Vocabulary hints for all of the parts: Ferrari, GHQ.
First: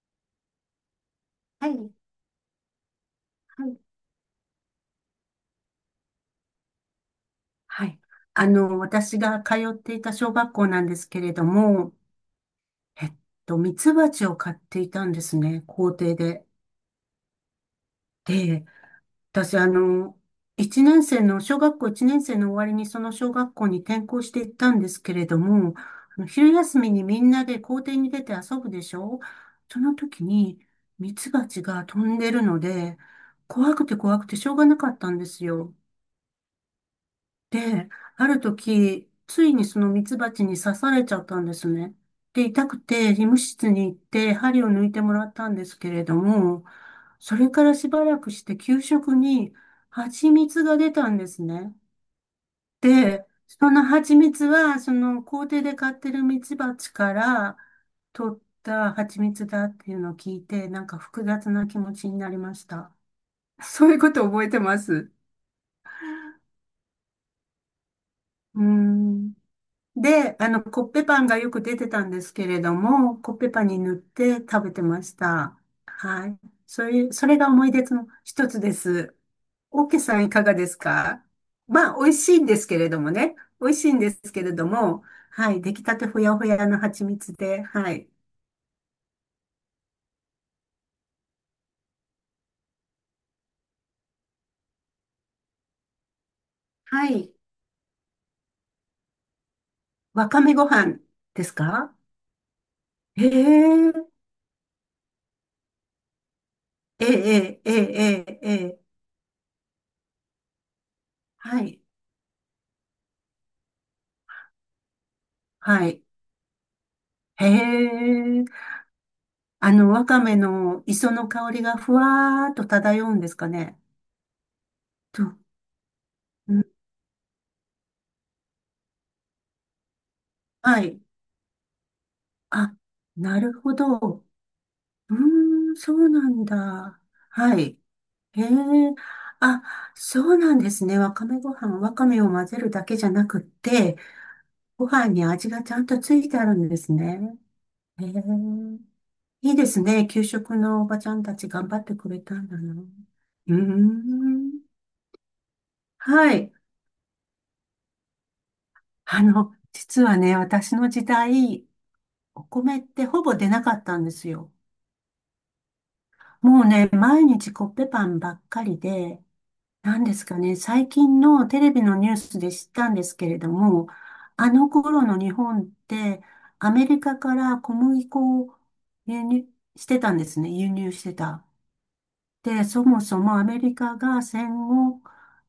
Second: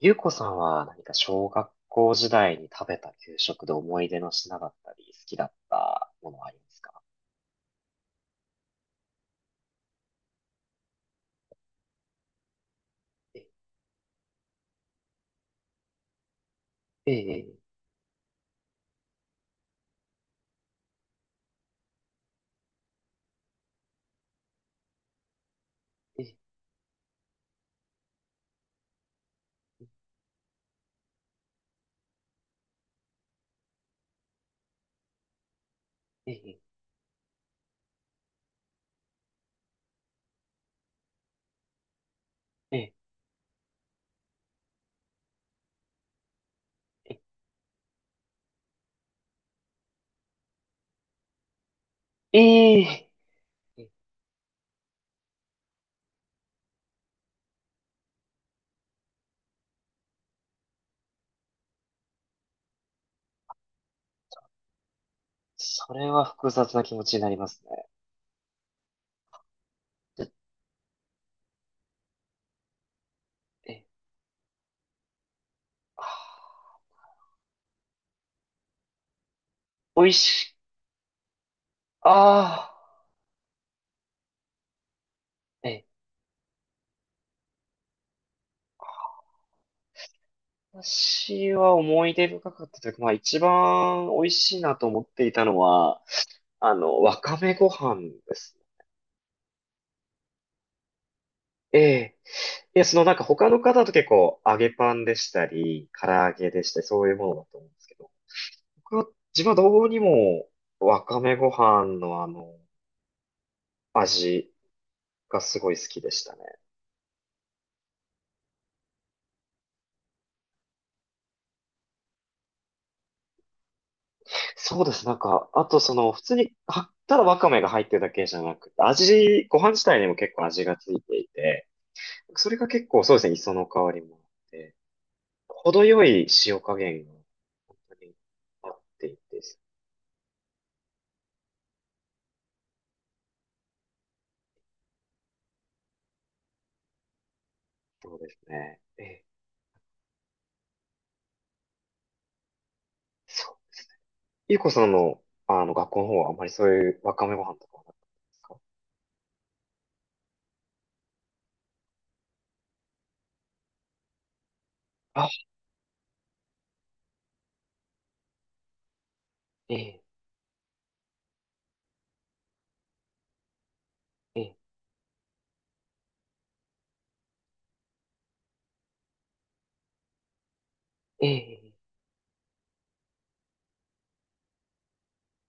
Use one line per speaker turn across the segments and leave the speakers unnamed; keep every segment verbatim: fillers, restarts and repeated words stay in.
ゆうこさんは何か小
は
学
い。
校時代に食べた給食
は
で
い
思い出の品だったり、好きだったものはありますか？
はい。あの、私が通っていた小学校なんですけれども、えっ
え
と、ミツバチを飼っていたんですね、校庭で。
え、え
で、私、あの、一年生の、小学校いちねん生の終わりにその小学校に転校していったんですけれども、あ
え、
の
え
昼休みにみんなで校庭に出て遊ぶでしょ。その時にミツバチが飛んでるので、怖くて怖くてしょうがなかったんですよ。
え、え
で、ある時、ついにそのミツバチに刺されちゃったんですね。で、痛
え、
く
え
て、医務室に行って、針を抜いてもらったんですけれども、それからしばらくして、給食に蜂蜜が出たんですね。
え、え
で、その
え、え
蜂蜜は、その校庭で飼ってるミツバチから取った蜂蜜だっていうのを聞いて、なんか複雑な気持ちになりました。そういうこと覚えてます。
それは複雑な気持ちになります
うーん。
ね。
で、あの、コッペパンがよく出てたんですけれども、コッペパン
え、
に
え、
塗って食べてました。はい。
あ
そういう、それが思い出の一つです。オーケー
ー、美味
さん、いかが
し、
ですか？まあ、美味しいんです
あ
けれどもね。美味しいんですけれども、はい。
あ、
出来
え、
たてほやほやの蜂蜜で、はい。
私は思い出深かったというか、まあ一番美味しいなと思っていたのは、あの、
は
わ
い。
かめご飯です。
わかめご飯です
え
か？
え。いや、そのなんか
へ
他の方と
え、
結構揚げパンでしたり、唐揚げでしたり、そ
え
ういうものだと
え、え
思う
え、
んですけど、
ええ、ええ、
僕は、自分はどうにもわかめご
はい。
飯のあの、味がすごい好
は
き
い。
でしたね。
へえ。あの、わかめの磯の香りがふわーっと漂うんですかね。
そうです。なん
と、
か、あとその、普通に、
うん
は、ただわかめが入ってるだけじゃなくて、味、ご飯自体にも結構味が
は
つい
い。
ていて、それが
あ、
結構そうですね、
な
磯
る
の
ほど。
香りもあっ
う
て、
ーん、
程
そ
よ
うな
い
ん
塩加
だ。
減が
は
本
い。
当に
へえ。
合っていて、
あ、そうなんですね。わかめご飯、わかめを混ぜるだけじゃなくって、ご飯に味がちゃんとついてあるんですね。へえ。
そうですね。ええ。
いいですね。給食のおばちゃんたち頑張ってくれたんだな。う
そ
ー
う、ゆう
ん。
こさんの、あの、学校の方は
は
あんまり
い。
そういうわかめご飯とかはなかったですか？
あの、実はね、私の時代、お米ってほぼ出なかったんですよ。
あ、
もうね、毎日コッペパンばっかりで、
え
な
え、
んですかね、最近のテレビのニュースで知ったんですけれども、
え
あ
え、
の頃の日本って、アメリカから小麦粉を輸入してたんですね、輸入して
え
た。
え、
で、そもそもアメリカが戦後、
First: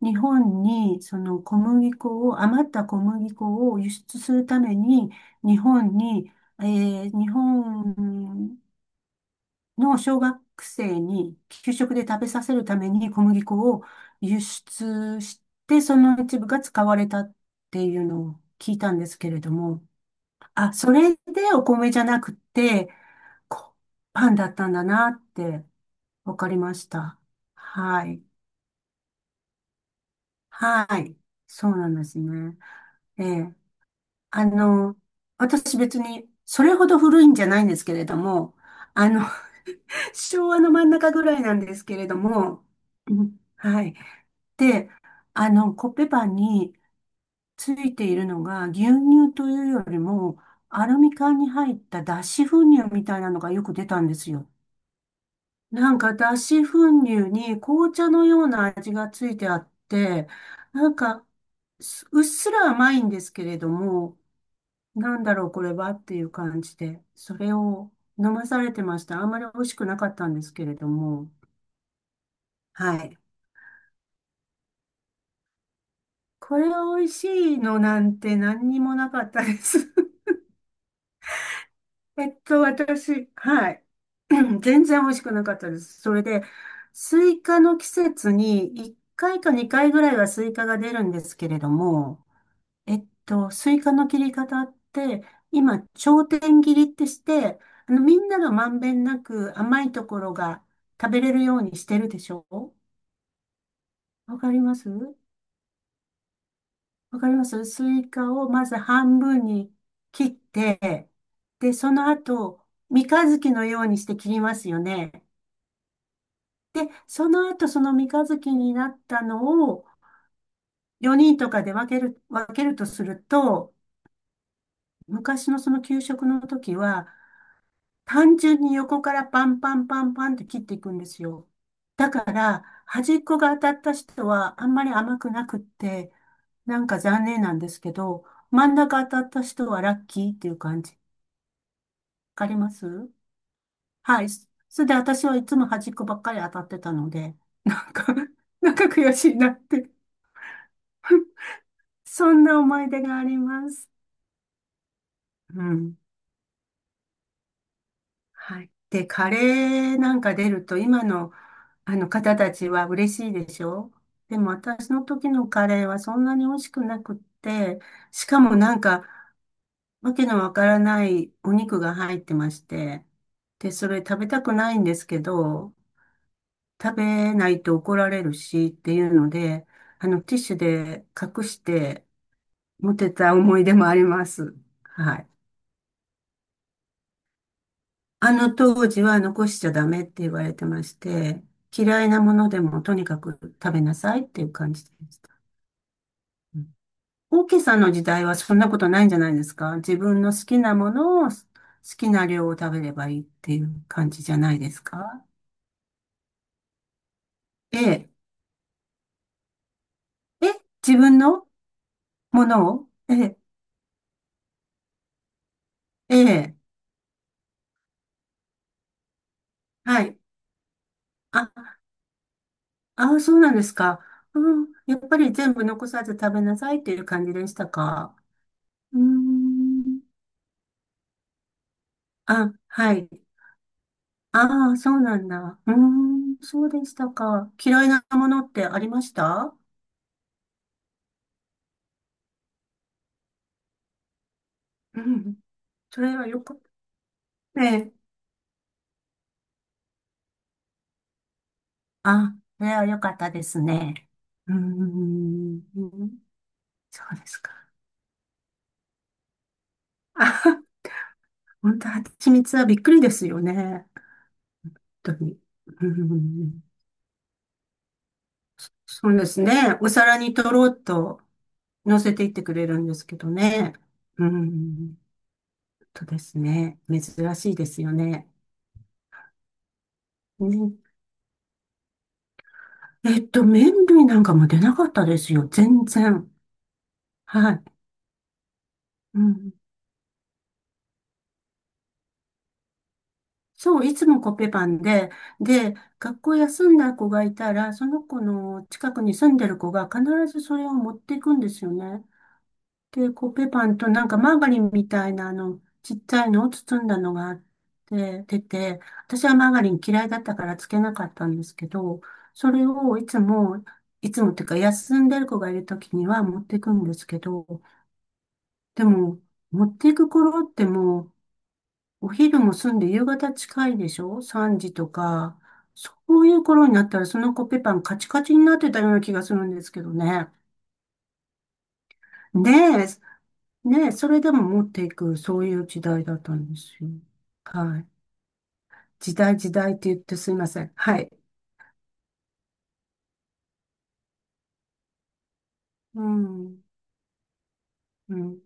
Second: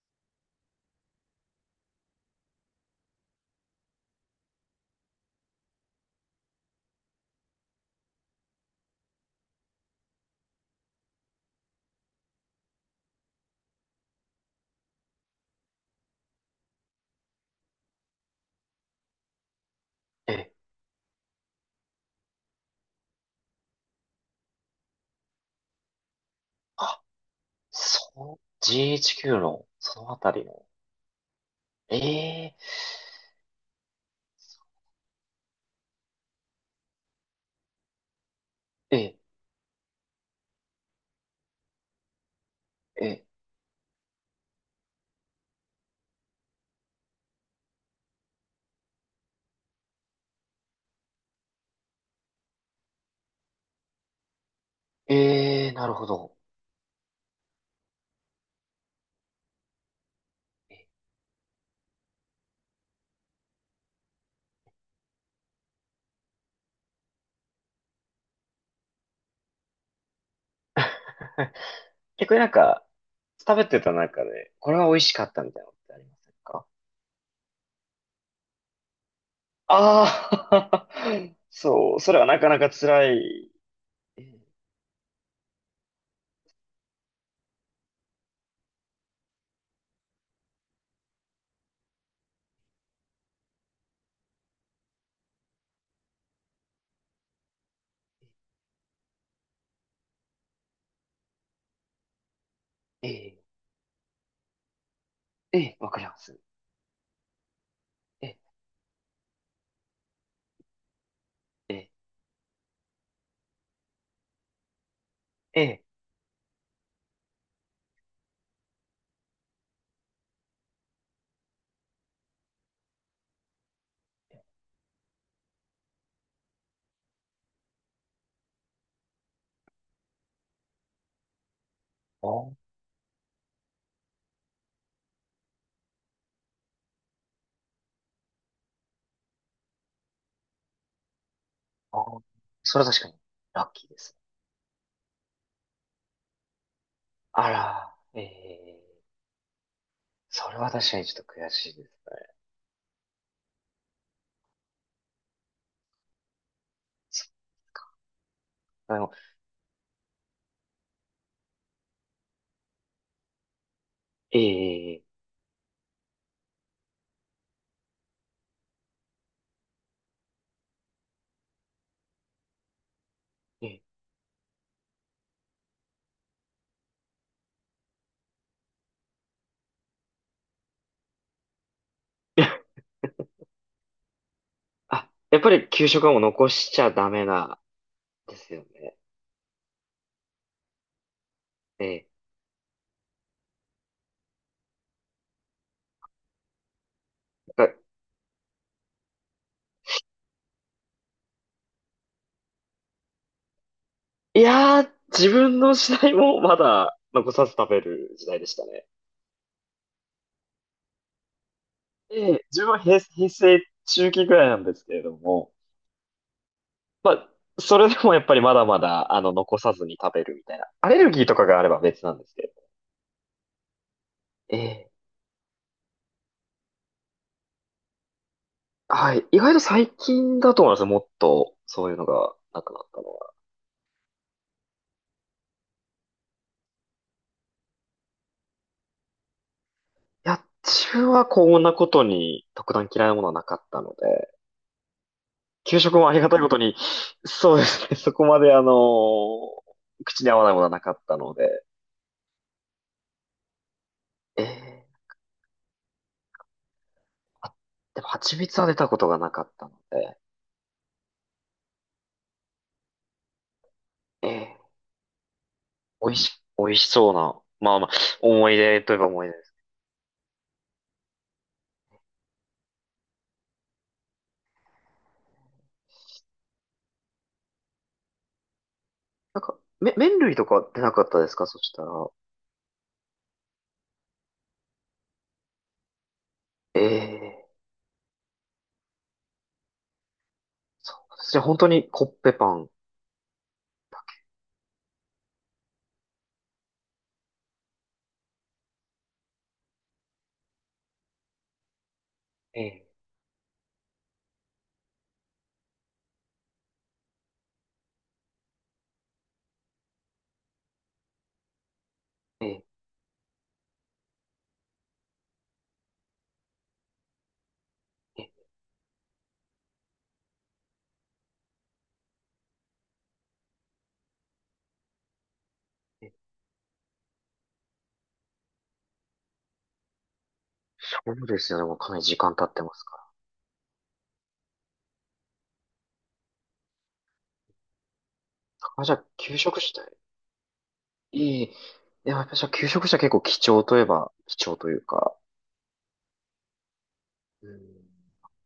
日本にその小麦粉を、余った小麦粉を輸出するために、日本にえー日本の小学生に給食で食べさせるために小麦粉を輸出して、その一部が使われたっていうのを聞いたんですけれども、
ええ。
あ、それでお米じゃなくて、こパンだったんだなってわかりまし
あ、
た。はい。
そう、ジーエイチキュー の、そのあたりの、
はい。そうなん
え
です
え、
ね。ええ。あの、私別にそれほど古いんじゃないんですけれども、
え
あ
え、
の、昭和の真ん中ぐらいなんですけれども、
え
うんはい。で、あの、コッペパンについているのが、牛乳というよりも、アルミ缶に入った脱脂粉乳みたいなのがよく出たんですよ。
え、ええ、な
な
る
ん
ほ
か
ど。
脱脂粉乳に紅茶のような味がついてあって、なんか、すうっすら甘いんですけれども、なんだろうこれはっていう感じで、それを飲まされてました。あんまり美味しくなかったんですけれども、
逆になんか、
はい。
食べてた中で、これは美味しかったみたいなのってありません
こ
か？
れ美味しいのなんて何にもなかったです。
ああー、そう、それは
えっ
なかな
と、
か辛
私、
い。
はい。
ええ、
全然美味しくなかったです。それで、スイカの季節にいっかいかにかいぐらいはスイカが出るんですけれども、えっと、スイカの切り方って、今、頂点切りってして、あの、みんながまんべんなく甘いところが食べれるようにしてるでしょ？
え
わかります？
え、ええ、わかります。
わかります？スイ
え
カ
え、
をまず半分に切って、
え
で、
え、
その後、三日月のようにして切りますよね。
ええ。
で、その後、その三日月になったのをよにんとかで分ける、分けるとすると、昔のその給食の時は、単純に横からパンパンパンパンって切っていくんですよ。だか
あー、
ら、端っこが当たった人はあんまり甘くなくって、なんか残念なんですけど、真ん中当たった人はラッキーっていう感じ。わ
あー、
かりま
それは確か
す？
にラッキーですね。
はい。そそれで私はいつも端っこばっかり当たってたので、な
あ
んか
ら、え
なんか
え。
悔しいなって。
それは確かにちょっと 悔しいですね。
そんな思い出があります。うん。
そっか。
はい。
で
で、
も、
カレーなんか出ると、今の、あの方たちは嬉しいでしょ？でも私
え
の
え、
時のカレーはそんなに美味しくなくって、しかもなんか、わけのわからないお肉が入ってまして、
え
で、
え、
それ食べたくないんですけど、食べないと怒られるしっていうので、あの、ティッシュで隠して 持ってた思い出もあります。
あ、
はい。
やっぱり給食はもう残しちゃダメな、
あ
で
の
すよ
当
ね。
時は残しちゃダメって言われてまして、嫌
ええ。
いなものでもとにかく食べなさいっていう感じでした。うん。オーケー
なんか
さんの時代はそんなことないんじゃないですか？自分の好きなものを好きな量を食べればいいっていう感じじゃ
い
ないで
や
す
ー、
か？
自分の時代もまだ残さず食
え
べ
え。
る時代でしたね。
え、自分の
え
も
え。自分
の
は
を
平、
え
平
え、
成中期ぐらいなんですけれども、
ええ、
まあ、それでもやっぱりまだまだ、あの、残さずに
は
食
い。
べるみたいな。アレルギーとかがあれ
あ、
ば別なんですけど。
あ、そうなんですか。う
え
ん、
え、
やっぱり全部残さず食べなさいっていう感じでしたか？うー
はい。意外と最
ん。
近だと思いますよ。もっと、そういうのが
あ、
なくなっ
は
た
い。
のは。
ああ、そうなんだ。うーん、そうでしたか。嫌いなものってありました？
いや、自分はこんなことに特段嫌いなものはなかったので、
うん。
給食
そ
もあ
れ
り
は
がたい
よ
こ
か
と
っ
に、そう
た。
で
え
す
え。
ね。そこまであの口に合わないものはなかったので、
あ、それはよかったですね。
え
うー
え。
ん、そうです
あ、
か。
でも蜂蜜は出たことがなかったので、
あ、本当、蜂蜜はびっくりですよね。
ええ。
本当に。う
美味し、
ん、
美味しそうな、まあまあ、思い出といえば
そう
思
で
い出
す
です。
ね。お皿にとろうと乗せていってくれるんですけどね。うん、本当ですね。珍しいですよね。
なんか、め、麺類とか出
ね
なかったですかそしたら？
えっと、麺類なんかも出なかったですよ。全然。
ええ。
はい。うん。
そうですね。本当にコッペパン。
そう、いつもコッペパンで、で、学校休んだ子がいたら、その子の近くに住んでる子が必ずそれを持っていくんですよね。
ええ、
で、コッペパンとなんかマーガリンみたいなあの、ちっちゃいのを包んだのがあって、出て、私はマーガリン嫌いだったからつけなかったんですけど、
え、
それ
え、
をいつも、いつもっていうか休んでる子がいるときには持っていくんですけど、
え、
でも、持っていく頃ってもう、お昼も済んで夕方近いでしょ？ さん 時とか。そ
え。
ういう頃になったら、そのコッペパンカチカチになってたような気がするんですけどね。
そうですよね。もうかなり時間経
ね、
ってますか
え、ねえ、それでも持っていく、そういう時代だったんですよ。はい。
ら。あ、じゃあ、
時
休
代時
職し
代っ
た
て
い。
言ってすいません。はい。
いい。いや、やっぱじゃあ、休職した結構貴重といえば、貴重というか、
うん、
うん、
うん。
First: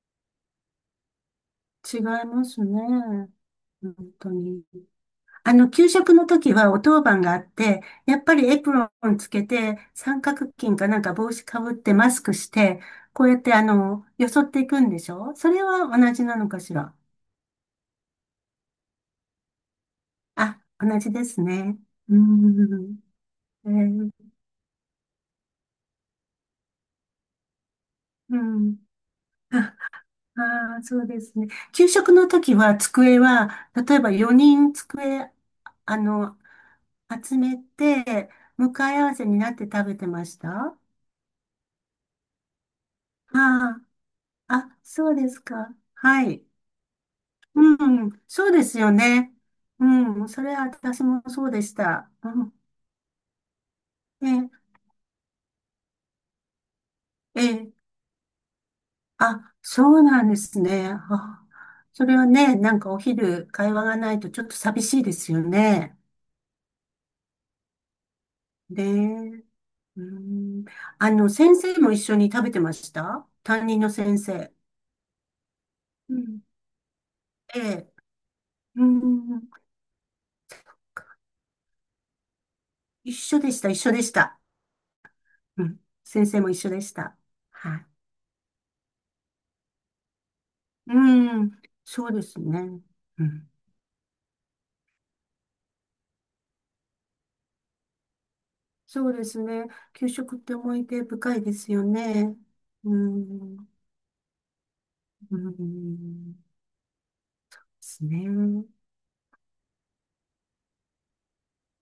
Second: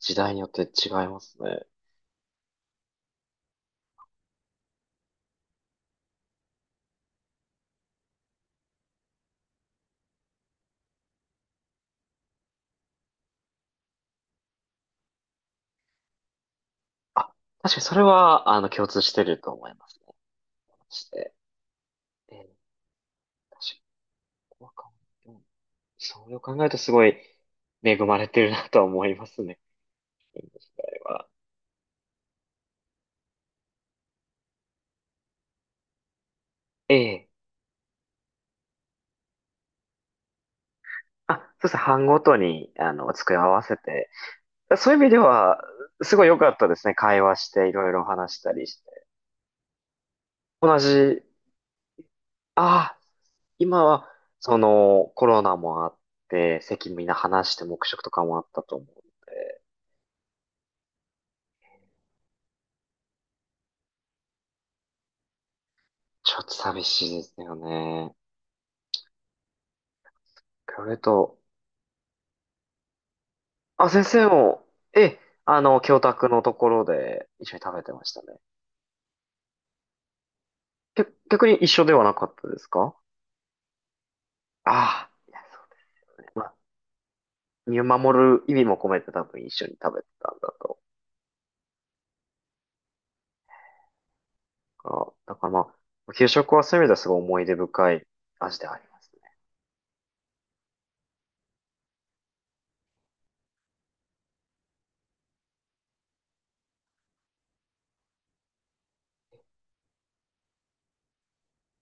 時代によって違いますね。
違いますね。本当に。あの、給食の時はお当番があって、やっぱりエプロンつけて、三角巾かなんか帽子かぶってマスクして、こうやってあの、よそっていくんでしょ？それは同じなのかしら。
あ、確かにそれは、あの、共通してると思いますね。
あ、同
し
じで
て、
すね。う
えー、
ん。え
私、
ー。
ここは考えんそう考えるとすごい恵まれ
う
てるな
ん。
とは思いますね、
ああ、
これ
そうで
は。
すね。給食の時は机は、例えばよにん机、あの、
ええ。
集めて、向かい合わせになって食べてましたあ。
あ、そうですね。班ごとに、あの、机を合わせ
あ
て。
あ、
そういう意味
そう
で
です
は、
か。
すごい
は
良
い。
かったですね。会話して、い
う
ろいろ
ん、
話し
そ
た
うで
り。
すよね。うん、それは
同
私
じ、
もそうでした。う
ああ、今は、
ん、
その、コロナもあって、席みんな離
え、
して
え、
黙食とかもあったと思うの
あ、
で、
そうなんですね。あ、それはね、なんかお昼会話がないとちょっと寂しいですよね。
ちょっと寂しいですよね。
ねえ、うん、
これ
あの、
と、
先生も一緒に食べてました、担任
あ、
の
先
先
生
生。
も、え、あの、教
う
宅の
ん、
ところで一緒
え
に食べ
え、
てましたね。
うん、
け逆に一緒ではなかったですか？
一緒でした、一緒でした。
ああ、いや、そ
う
う
ん、
だ
先
ね。
生
ま
も
あ、
一緒でした。は
見
い。
守る意味も込めて多分一緒に食べてたんだろ
うん、そうですね。うん。
うから、だからまあ、給食はそういう意味ではすごい思い出深い味ではありま
そ
す
う
ね。
ですね。給食って思い出深いですよね。うん、うん、ですね。